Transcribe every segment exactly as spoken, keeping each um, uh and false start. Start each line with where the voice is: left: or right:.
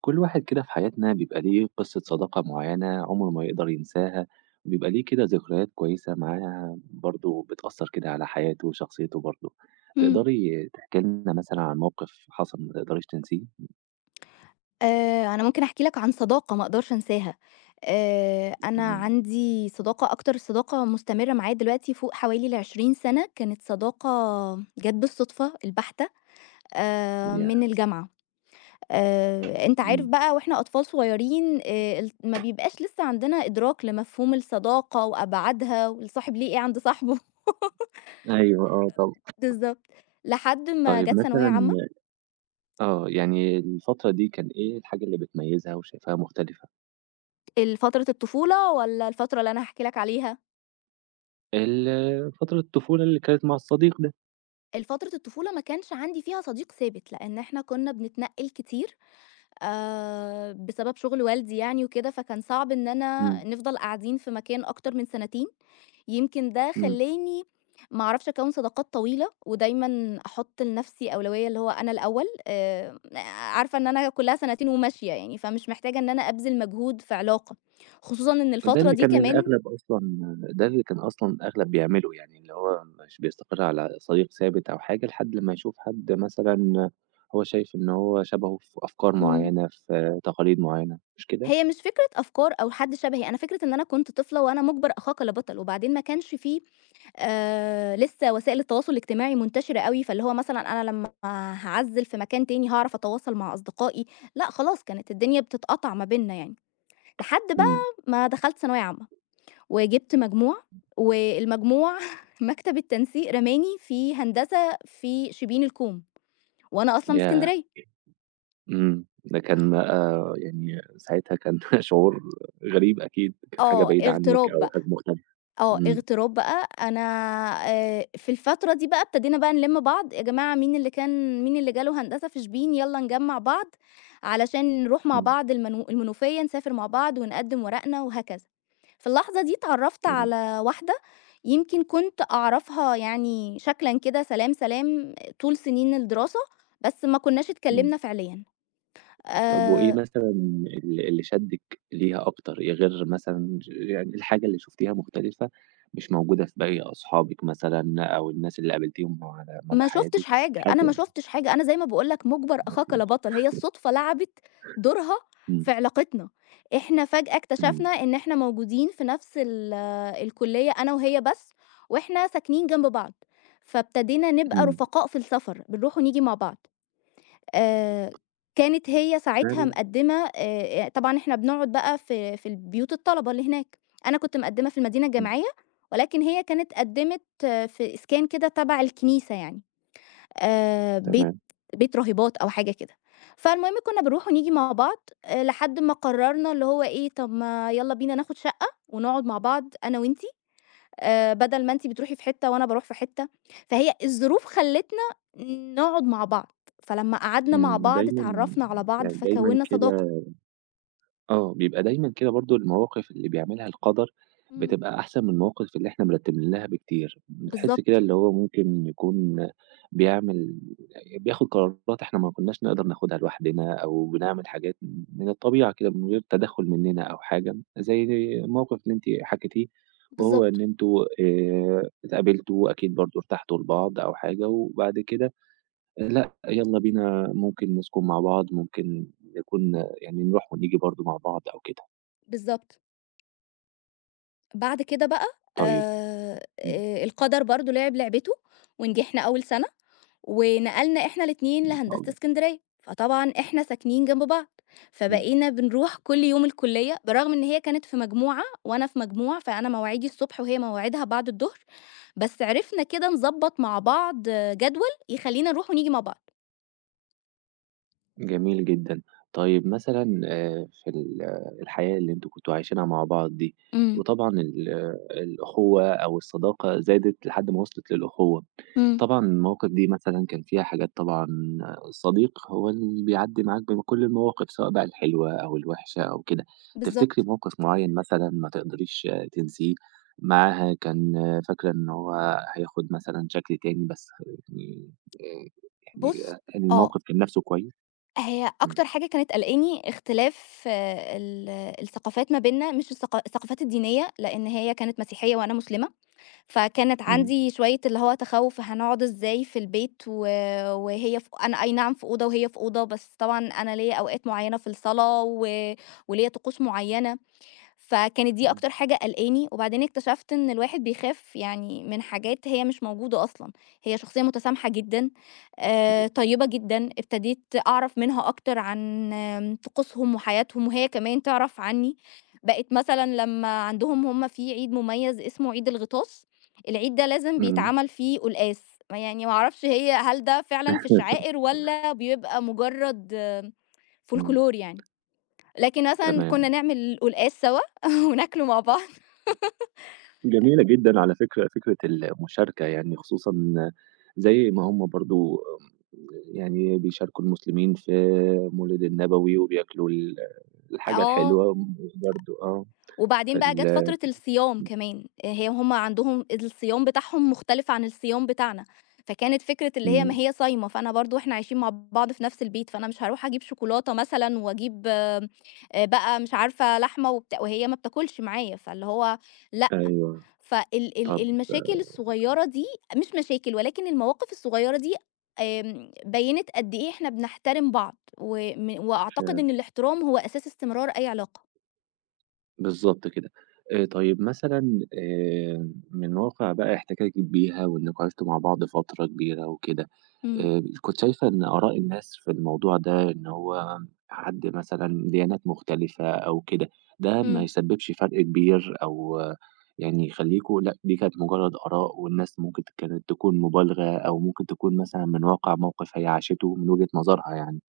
right: كل واحد كده في حياتنا بيبقى ليه قصة صداقة معينة عمره ما يقدر ينساها، وبيبقى ليه كده ذكريات كويسة معاها برضه بتأثّر كده على حياته وشخصيته برضه.
left: إمم.
right: تقدري تحكي لنا مثلًا عن موقف حصل ما تقدريش تنسيه؟
left: آآ، أنا ممكن أحكي لك عن صداقة ما أقدرش أنساها، آآ، أنا
right: تمام.
left: عندي صداقة أكتر صداقة مستمرة معايا دلوقتي فوق حوالي العشرين سنة. كانت صداقة جات بالصدفة البحتة آآ، من
right: ياه!
left: الجامعة. آآ، أنت عارف
right: إمم.
left: بقى وإحنا أطفال صغيرين، آآ، ال ما بيبقاش لسه عندنا إدراك لمفهوم الصداقة وأبعادها، والصاحب ليه إيه عند صاحبه.
right: أيوه، آه، طبعًا.
left: بالضبط. لحد ما
right: طيب،
left: جات ثانوية
right: مثلًا
left: عامة.
right: آه، يعني الفترة دي كان إيه الحاجة اللي بتميّزها وشايفاها مختلفة؟
left: ال فترة الطفولة والّا الفترة اللي أنا هاحكي لك عليها؟
right: ال فترة الطفولة اللي كانت مع الصديق ده.
left: الفترة الطفولة ما كانش عندي فيها صديق ثابت، لإن إحنا كنا بنتنقل كتير آآ، بسبب شغل والدي يعني وكده، فكان صعب إن أنا
right: إمم.
left: نفضل قاعدين في مكان أكتر من سنتين. يمكن ده
right: إمم.
left: خلّاني ما أعرفش أكوّن صداقات طويلة، ودايمًا أحط لنفسي أولوية اللي هو أنا الأول. آآ، عارفة إن أنا كلّها سنتين وماشية يعني، فمش محتاجة إن أنا أبذل مجهود في علاقة، خصوصًا إن
right: ده
left: الفترة
right: اللي
left: دي
right: كان
left: كمان.
right: الأغلب أصلًا ده اللي كان أصلًا الأغلب بيعمله، يعني اللي هو مش بيستقر على صديق ثابت أو حاجة لحد لمّا يشوف حد مثلًا هو شايف إن هو شبهه في أفكار
left: إمم.
right: معيّنة، في تقاليد معيّنة، مش كده؟
left: هي مش فكرة أفكار أو حد شبهي، أنا فكرة إن أنا كنت طفلة وأنا مُجبَر أخاك لبطل، وبعدين ما كانش في آآ لسه وسائل التواصل الاجتماعي منتشرة أوي، فاللي هو مثلًا أنا لمّا هاعزِّل في مكان تاني هاعرف أتواصل مع أصدقائي. لأ، خلاص كانت الدنيا بتتقطع ما بيننا يعني. لحد
right: إمم.
left: بقى ما دخلت ثانوية عامة، وجِبت مجموع، والمجموع مكتب التنسيق رماني في هندسة في شبين الكوم، وأنا أصلًا من
right: ياه!
left: إسكندرية.
right: إمم، ده كان بقى يعني ساعتها كان شعور غريب أكيد، كان حاجة
left: آه،
right: بعيدة عنِّك
left: اغتراب
right: أو
left: بقى.
right: حاجة مختلفة.
left: آه،
right: إمم.
left: اغتراب بقى أنا آآ في الفترة دي بقى ابتدينا بقى نلِم بعض. يا جماعة، مين اللي كان مين اللي جاله هندسة في شبين يالّا نجمّع بعض علشان نروح مع
right: إمم.
left: بعض المنو المنوفية، نسافر مع بعض ونقدّم ورقنا وهكذا. في اللحظة دي اتعرّفت
right: إمم.
left: على واحدة يمكن كنت أعرفها يعني شكلًا كده سلام، سلام طول سنين الدراسة، بس ما كناش
right: إمم.
left: اتكلّمنا فعليًا.
right: طب، وإيه
left: آآ
right: مثلًا ال اللي شدِّك ليها أكتر، إيه غير مثلًا ج يعني الحاجة اللي شُفتيها مختلفة مش موجودة في باقي أصحابِك مثلًا أو الناس اللي قابلتيهم على مدى
left: ما شُفتش
right: حياتِك،
left: حاجة. أنا ما
right: حاجة،
left: شُفتش حاجة. أنا زي ما باقول لك مُجبر
right: ما
left: أخاك لا
right: فيش.
left: بطل. هي الصُدفة لعبِت دورها
right: إمم.
left: في علاقتنا. إحنا فجأة
right: إمم.
left: اكتشفنا إن إحنا موجودين في نفس ال الكُلّية أنا وهي بس، وإحنا ساكنين جنب بعض، فابتدينا نبقى
right: إمم.
left: رُفقاء في السفر، بنروح ونيجي مع بعض. آآ كانت هي ساعتها
right: فعلًا.
left: مقدّمة، آآ طبعًا إحنا بنقعد بقى في في البيوت الطلبة اللي هناك. أنا كنت مقدّمة في المدينة
right: إمم.
left: الجامعية، ولكن هي كانت قدّمت آه، في إسكان كده تبع الكنيسة يعني. آآ بيت
right: تمام.
left: بيت راهبات أو حاجة كده. فالمهم كنا بنروح ونيجي مع بعض آآ لحد ما قررنا اللي هو إيه، طب ما يالّا بينا ناخد شقة ونقعد مع بعض أنا وأنتِ، آآ بدل ما أنتِ بتروحي في حتة وأنا باروح في حتة. فهي الظروف خلّتنا نقعد مع بعض، فلمّا قعدنا مع
right: إمم،
left: بعض
right: دايمًا،
left: اتعرّفنا على بعض
right: يعني دايمًا
left: فكوّنا صداقة.
right: كده، آه، بيبقى دايمًا كده برضه المواقف اللي بيعملها القدر
left: إمم.
right: بتبقى أحسن من المواقف اللي إحنا مرتبين لها بكتير، بتحس كده
left: بالضبط،
right: اللي هو ممكن يكون بيعمل بياخد قرارات إحنا ما كناش نقدر ناخدها لوحدنا، أو بنعمل حاجات من الطبيعة كده من غير تدخُّل مننا أو حاجة، زي الموقف اللي أنتِ حكيتيه، وهو إن
left: بالضبط،
right: أنتم آآ اتقابلتوا أكيد برضه ارتحتوا لبعض أو حاجة، وبعد كده لأ، يالّا بينا ممكن نسكن مع بعض، ممكن نكون يعني نروح ونيجي برضه مع بعض أو كده.
left: بالضبط. بعد كده بقى
right: طيب.
left: آآ،
right: إمم.
left: آآ القدر برضه لعب لعبته، ونجحنا أول سَنة. ونقلنا إحنا الاتنين
right: ما شاء
left: لهندسة
right: الله.
left: إسكندرية، فطبعًا إحنا ساكنين جنب بعض.
right: إمم.
left: فبقينا بنروح كل يوم الكلية برغم إن هي كانت في مجموعة وأنا في مجموع، فأنا مواعيدي الصبح وهي مواعيدها بعد الضهر. بس عرفنا كده نضبّط مع بعض آه، جدول يخلّينا نروح ونيجي مع بعض.
right: جميل جدًا. طيب، مثلًا آآ في ال الحياة اللي أنتم كنتم عايشينها مع بعض دي،
left: إمم،
right: وطبعًا ال الأخوة أو الصداقة زادت لحد ما وصلت للأخوة.
left: إمم.
right: طبعًا المواقف دي مثلًا كان فيها حاجات طبعًا، صديق هو اللي بيعدّي معاك بكل المواقف، سواء بقى الحلوة أو الوحشة أو كده. تفتكري
left: بالضبط.
right: موقف معيّن مثلًا ما تقدريش تنسيه معاها، كان فاكرة إن هو هياخد مثلًا شكل تاني بس، يعني
left: بُص.
right: آآ، يعني
left: آه،
right: الموقف كان نَفْسه كويس؟
left: هي
right: إمم.
left: أكتر حاجة كانت قلقاني اختلاف آه، ال الثقافات ما بيننا. مش الثق الثقافات الدينية، لإن هي كانت مسيحية وأنا مسلمة. فكانت
right: إمم.
left: عندي شوية اللي هو تخوُّف هنقعد إزاي في البيت و وهي ف أنا أي نعم في أوضة وهي في أوضة، بس طبعًا أنا ليّا أوقات معيّنة في الصلاة و وليّا طقوس معيّنة. فكانت دي
right: إمم.
left: أكتر حاجة قلقاني، وبعدين اكتشفت إن الواحد بيخاف يعني من حاجات هي مش موجودة أصلًا. هي شخصية متسامحة جدًا، آآ طيبة جدًا. ابتديت أعرف منها أكتر عن آم، طقوسهم وحياتهم، وهي كمان تعرف عني. بقت مثلًا لمّا عندهم هم في عيد مميز اسمه عيد الغطاس. العيد ده لازم
right: إمم.
left: بيتعمل فيه قلقاس، يعني ما أعرفش هي هل ده فعلًا في الشعائر والّا بيبقى مجرد آه،
right: إمم.
left: فولكلور يعني. لكن مثلًا كنا
right: تمام.
left: نعمل قلقاس سوا وناكله مع بعض.
right: جميلة جدًا. على فكرة، فكرة المشاركة يعني، خصوصًا زي ما هم برضه يعني بيشاركوا المسلمين في المولد النبوي وبياكلوا ال الحاجة
left: آه،
right: الحلوة، وبرضه آه،
left: وبعدين بقى جات
right: فال
left: فترة الصيام كمان. هي هُم عندهم الصيام بتاعهم مختلف عن الصيام بتاعنا، فكانت فكرة اللي هي ما
right: إمم.
left: هي صايمة. فأنا برضه إحنا عايشين مع بعض في نفس البيت، فأنا مش هاروح أجيب شوكولاتة مثلًا وأجيب آآ بقى مش عارفة لحمة وبت وهي ما بتاكلش معايا. فاللي هو لأ،
right: أيوه.
left: فال ال
right: طب
left: المشاكل الصغيّرة دي مش مشاكل، ولكن المواقف الصغيّرة دي آمم، بيّنت قد إيه إحنا بنحترم بعض. وم
right: ف
left: وأعتقد إن الاحترام هو أساس استمرار أي علاقة.
right: بالضبط كده. آآ طيب، مثلًا آآ من واقع بقى احتكاكِك بيها وإنكم عِشتوا مع بعض فترة كبيرة وكده،
left: إمم،
right: آآ كنت شايفة إن آراء الناس في الموضوع ده إن هو حد مثلًا ديانات مختلفة أو كده، ده ما
left: إمم،
right: يسبّبش فرق كبير أو آه، يعني يخلّيكم لأ، دي كانت مجرّد آراء والناس ممكن ت كانت تكون مبالغة، أو ممكن تكون مثلًا من واقع موقف هي عاشته من وجهة نظرها يعني.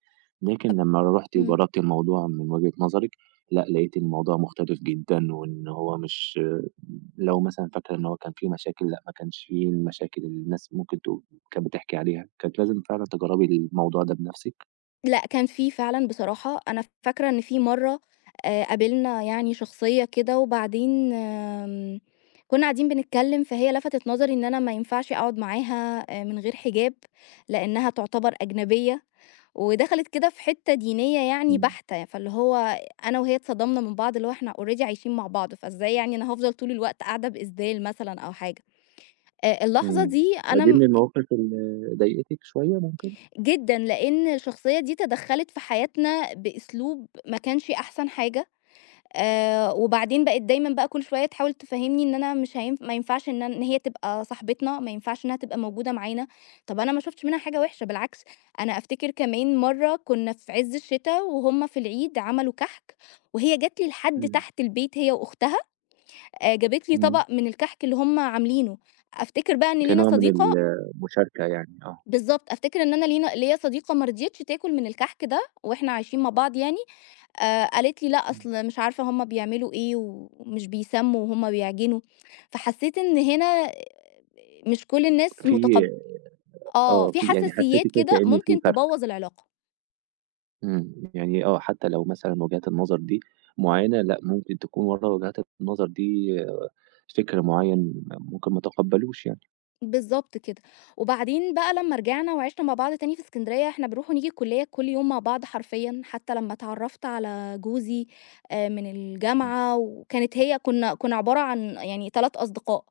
right: لكن
left: أب
right: لمّا رُحتِ
left: إمم.
right: وجرّبتِ الموضوع من وجهة نظرِك لأ، لقيت الموضوع مختلف جدًا، وإن هو مش لو مثلًا فاكرة إن هو كان في مشاكل، لأ ما كانش في المشاكل اللي الناس ممكن تقول كانت بتحكي عليها، كانت لازم فعلًا تجربي الموضوع ده بنفسِك.
left: لأ، كان في فعلًا. بصراحة أنا فاكرة إن في مرّة آآ قابلنا يعني شخصية كده، وبعدين آمم، كُنّا قاعدين بنتكلّم فهي لفتت نظري إن أنا ما ينفعش أقعد معاها آآ من غير حجاب، لإنّها تعتبر أجنبية. ودخلت كده في حتّة دينية يعني
right: إمم.
left: بحتة. فاللي هو أنا وهي اتصدمنا من بعض، اللي هو إحنا already عايشين مع بعض، فإزاي يعني أنا هافضل طول الوقت قاعدة بإسدال مثلًا أو حاجة. آآ اللحظة
right: إمم.
left: دي أنا
right: فدي
left: م
right: من المواقف اللي ضايقتِك شوية ممكن؟
left: جدًا، لإن الشخصية دي تدخّلت في حياتنا بأسلوب ما كانش أحسن حاجة. آآ وبعدين بقِت دايمًا بقى كل شوية تحاول تفهّمني إن أنا مش هينف ما ينفعش إن أن إن هي تبقى صاحبتنا، ما ينفعش إنّها تبقى موجودة معانا. طَب أنا ما شُفتش منها حاجة وِحشة، بالعكس. أنا أفتكر كمان مرّة كُنّا في عِز الشتا وهُم في العيد عملوا كَحك، وهي جات لي لحد
right: إمم.
left: تحت البيت هي وأختها، آآ جابت لي
right: إمم.
left: طبق من الكَحك اللي هُم عاملينه. أفتكر بقى إن لينا
right: كنوع من
left: صديقة.
right: المشاركة يعني، آه.
left: بالضبط. أفتكر إن أنا لينا ليّا صديقة ما رضيتش تاكل من الكحك ده وإحنا عايشين مع بعض يعني. آآ قالت لي: "لأ،
right: إمم.
left: أصل مش عارفة هُم بيعملوا إيه ومش بيسمّوا وهُم بيعجنوا." فحسّيت إن هنا مش كل الناس
right: في
left: متقب آه،
right: آه،
left: في
right: في يعني
left: حساسيات
right: حسيتِ كده
left: كده
right: كأن في
left: ممكن
right: فرق.
left: تبوّظ العلاقة.
right: إمم، يعني آه، حتى لو مثلًا وجهات النظر دي معيّنة، لأ ممكن تكون ورا وجهات النظر دي آه، فكر معيّن ممكن ما تقبّلوش يعني.
left: بالضبط كده. وبعدين بقى لمّا رجعنا وعِشنا مع بعض تاني في إسكندرية، إحنا بنروح ونيجي الكُلّية كل يوم مع بعض حرفيًا، حتّى لمّا اتعرّفت على جوزي آآ من
right: إمم.
left: الجامعة، وكانت هي كُنّا كُنّا عبارة عن يعني 3 أصدقاء.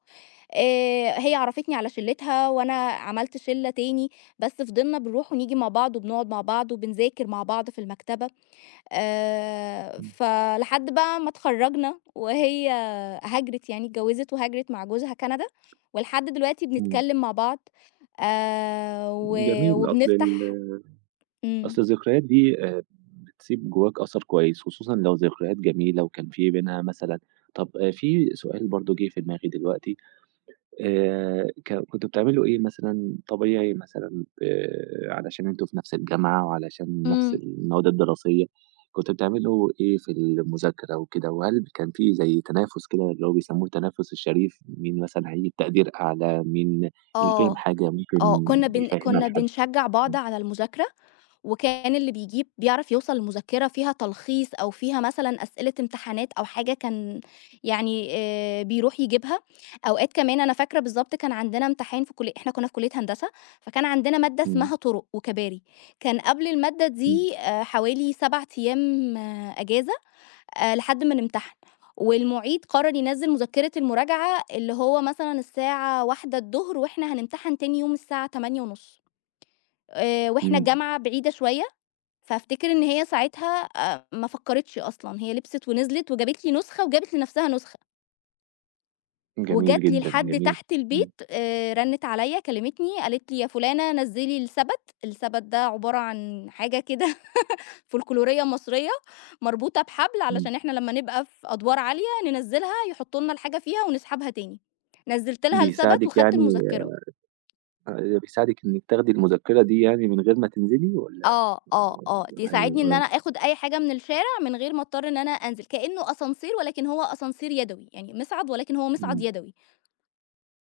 left: آآ هي عرّفتني على شِلِّتها وأنا عملت شِلّة تاني، بس فضلنا بنروح ونيجي مع بعض وبنقعد مع بعض وبنذاكر مع بعض في المكتبة. آآ، فلحد بقى ما اتخرّجنا وهي هاجرت، يعني اتجوّزت وهاجرت مع جوزها كندا، ولحد دلوقتي
right: إمم.
left: بنتكلّم مع بعض آآ، و
right: إمم. جميل. أصل ال
left: وبنفتح. إمم،
right: أصل الذكريات دي آآ، بتسيب جواك أثر كويس، خصوصًا لو ذكريات جميلة وكان في بينها مثلًا. طَب آه، في سؤال برضه جِه في دماغي دلوقتي، آآ ك كنتوا بتعملوا إيه مثلًا طبيعي، مثلًا آآ علشان أنتم في نفس الجامعة وعلشان نفس
left: إمم.
right: المواد الدراسية، كنتوا بتعملوا إيه في المذاكرة وكده؟ وهل كان في زي تنافس كده اللي هو بيسموه تنافس الشريف، مين مثلًا هيجيب تقدير أعلى، مين اللي فاهم
left: آه،
right: حاجة
left: آه،
right: ممكن
left: كنا بن
right: يفهمها
left: كنا
right: لحد؟
left: بنشجّع بعض على المذاكرة. وكان اللي بيجيب بيعرف يوصل لمذكرة فيها تلخيص أو فيها مثلًا أسئلة امتحانات أو حاجة كان يعني آآ بيروح يجيبها. أوقات كمان أنا فاكرة بالضبط كان عندنا امتحان في كُلّية، إحنا كنا في كُلّية هندسة، فكان عندنا مادة
right: إمم.
left: اسمها طُرُق وكباري. كان قبل المادة
right: إمم.
left: دي آآ حوالي 7 أيام آه، إجازة آآ لحد ما نمتحن. والمُعيد قرر ينزّل مذكرة المراجعة اللي هو مثلًا الساعة واحدة، وإحنا هنمتحن تاني يوم الساعة تمانية ونص، آآ وإحنا
right: إمم.
left: الجامعة بعيدة شوية. فافتكر إن هي ساعتها آآ ما فكّرتش أصلًا، هي لبست ونزلت وجابت لي نسخة وجابت لنفسها نسخة،
right: جميل
left: وجات لي
right: جدًا.
left: لحد
right: جميل.
left: تحت
right: إمم.
left: البيت. آآ رنّت عليّا كلمتني، قالت لي: "يا فُلانة نزّلي السَبَت." السَبَت ده عبارة عن حاجة كده فولكلورية مصرية مربوطة بحبل،
right: إمم.
left: علشان إحنا لمّا نبقى في أدوار عالية ننزّلها، يحطّوا لنا الحاجة فيها ونسحبها تاني. نزّلت لها الثبت
right: بيساعدك
left: وخدت
right: يعني،
left: المذكرة.
right: آآ بيساعدِك إنِّك تاخدي المذكرة دي يعني من غير ما تنزلي والّا
left: آه، آه، آه،
right: والّا أيوه،
left: تساعدني إن
right: آه.
left: أنا آخُد أي حاجة من الشارع من غير ما أضطر إن أنا أنزل. كإنه أسانسير، ولكن هو أسانسير يدوي. يعني مِصعَد، ولكن هو مِصعَد
right: إمم.
left: يدوي.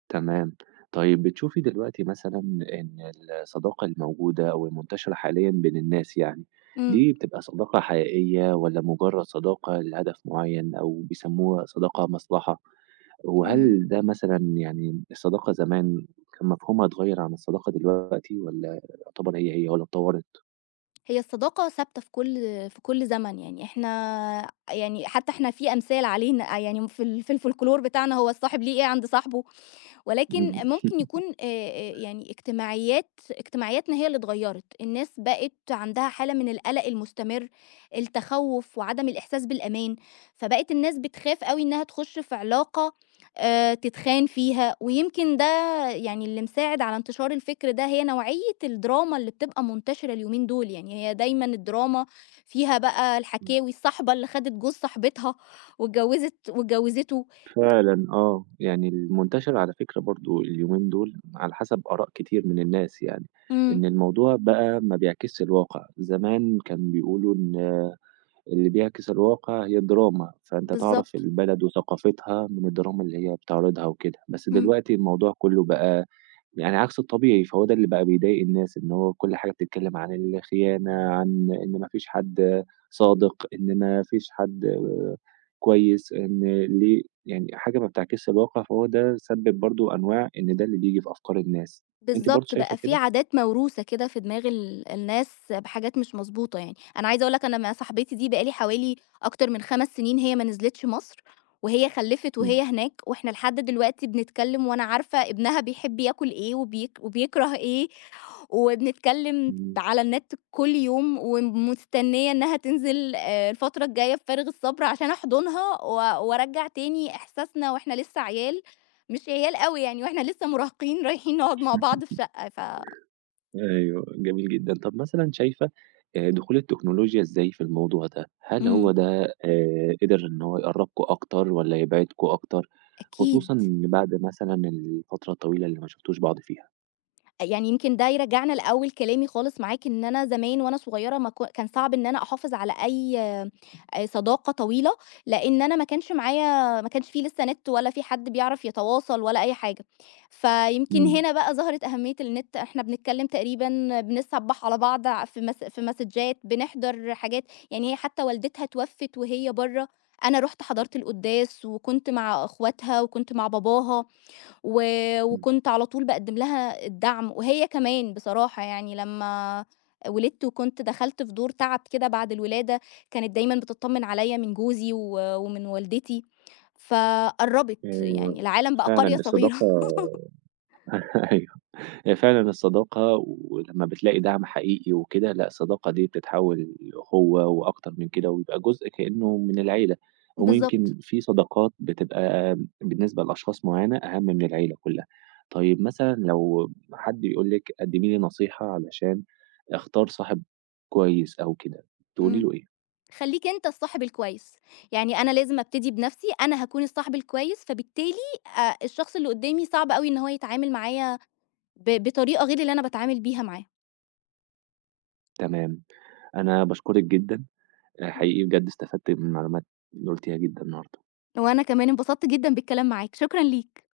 right: تمام. طيب، بتشوفي دلوقتي مثلًا إن الصداقة الموجودة أو المنتشرة حاليًا بين الناس يعني،
left: إمم،
right: دي بتبقى صداقة حقيقية والّا مجرد صداقة لهدف معيّن أو بيسموها صداقة مصلحة؟
left: إمم.
right: وهل ده مثلًا يعني الصداقة زمان كان مفهومها اتغيّر عن الصداقة دلوقتي، والّا يعتبر هي، هي والّا اتطوّرت؟
left: هي الصداقة ثابتة في كل في كل زمن. يعني إحنا، يعني حتّى إحنا في أمثال عليه، ن يعني في ال في الفولكلور بتاعنا، هو الصاحب ليه إيه عند صاحبه. ولكن
right: إمم.
left: ممكن يكون آآ، آآ، يعني اجتماعيات اجتماعياتنا هي اللي اتغيّرت. الناس بقت عندها حالة من القلق المستمر، التخوّف وعدم الإحساس بالأمان. فبقت الناس بتخاف أوي إنها تخُش في علاقة آآ، تتخان فيها، ويمكن ده يعني اللي مساعد على انتشار الفكر ده هي نوعية الدراما اللي بتبقى منتشرة اليومين دول. يعني هي دايمًا الدراما فيها بقى الحكاوي، الصاحبة اللي خدت جوز صاحبتها واتجوّزت واتجوّزته.
right: فعلًا. آه، يعني المنتشر على فكرة برضه اليومين دول على حسب آراء كتير من الناس يعني،
left: إمم،
right: إن الموضوع بقى ما بيعكسش الواقع، زمان كان بيقولوا إن اللي بيعكس الواقع هي الدراما، فأنت تعرف
left: بالضبط،
right: البلد وثقافتها من الدراما اللي هي بتعرضها وكده، بس
left: إمم.
right: دلوقتي الموضوع كله بقى يعني عكس الطبيعي، فهو ده اللي بقى بيضايق الناس، إن هو كل حاجة بتتكلم عن الخيانة، عن إن ما فيش حد صادق، إن ما فيش حد آه، كويس، إن ليه يعني حاجة ما بتعكسش الواقع، فهو ده سبِّب برضه أنواع إن ده اللي بييجي في أفكار الناس. أنتِ برضه
left: بالضبط،
right: شايفة
left: بقى في
right: كده؟
left: عادات موروثة كده في دماغ ال الناس بحاجات مش مضبوطة يعني. أنا عايزة أقول لك أنا مع صاحبتي دي بقى لي حوالي أكتر من 5 سنين هي ما نزلتش مصر، وهي خلّفت
right: إمم.
left: وهي هناك. وإحنا لحد دلوقتي بنتكلم، وأنا عارفة ابنها بيحب ياكل إيه وبيك وبيكره إيه. وبنتكلم
right: إمم.
left: على النت كل يوم، ومستنية إنها تنزل آآ الفترة الجاية بفارغ الصبر، عشان أحضنها و وأرجّع تاني إحساسنا، وإحنا لسه عيال. مش عيال أوي يعني، وإحنا لسه مراهقين رايحين نقعد مع بعض في شقة. ف
right: أيوه، جميل جدًا. طب، مثلًا شايفة آآ دخول التكنولوجيا إزاي في الموضوع ده؟ هل هو
left: إمم،
right: ده آآ قدر إن هو يقرّبكم أكتر والّا يبعدكم أكتر،
left: أكيد.
right: خصوصًا بعد مثلًا الفترة الطويلة اللي ما شفتوش بعض فيها؟
left: يعني يمكن ده يرجّعنا لأول كلامي خالص معاك، إن أنا زمان وأنا صغيرة ما ك كان صعب إن أنا أحافظ على أي آآ صداقة طويلة، لإن أنا ما كانش معايا ما كانش في لسه نت ولا في حد بيعرف يتواصل ولا أي حاجة. فيمكن
right: إمم.
left: هنا بقى ظهرت أهمية النت. إحنا بنتكلّم تقريبًا بنتصبّح على بعض ع في مس في مسدجات، بنحضر حاجات. يعني هي حتى والدتها اتوفّت وهي برّه. أنا رُحت حضرت القُدّاس، وكنت مع أخواتها وكنت مع باباها. و
right: إمم.
left: وكنت على طول باقدّم لها الدعم. وهي كمان بصراحة يعني لمّا ولدت وكنت دخلت في دور تعب كده بعد الولادة، كانت دايمًا بتطمّن عليّا من جوزي و ومن والدتي. فقرّبت.
right: آآ
left: يعني العالم بقى
right: فعلًا
left: قرية صغيرة.
right: الصداقة. ايوه، هي فعلًا الصداقة ولمّا بتلاقي دعم حقيقي وكده، لأ الصداقة دي بتتحوّل لأخوة وأكتر من كده، ويبقى جزء كإنه من العيلة،
left: بالضبط.
right: ويمكن في صداقات بتبقى بالنسبة لأشخاص معيّنة أهم من العيلة كلّها. طيب، مثلًا لو حد بيقول لِك قدّمي لي نصيحة علشان أختار صاحب كويس أو كده، تقولي
left: إمم.
right: له إيه؟
left: خلّيك أنت الصاحب الكويس، يعني أنا لازم أبتدي بنَفْسي. أنا هاكون الصاحب الكويس، فبالتالي آآ الشخص اللي قدّامي صعب أوي إن هو يتعامل معايا ب بطريقة غير اللي أنا باتعامل بيها معاه.
right: تمام. أنا باشكرِك جدًا،
left: إمم.
right: حقيقي بجد استفدت من المعلومات اللي قُلتيها جدًا النهارده.
left: وأنا كمان انبسطت جدًا بالكلام معاك، شكرًا ليك.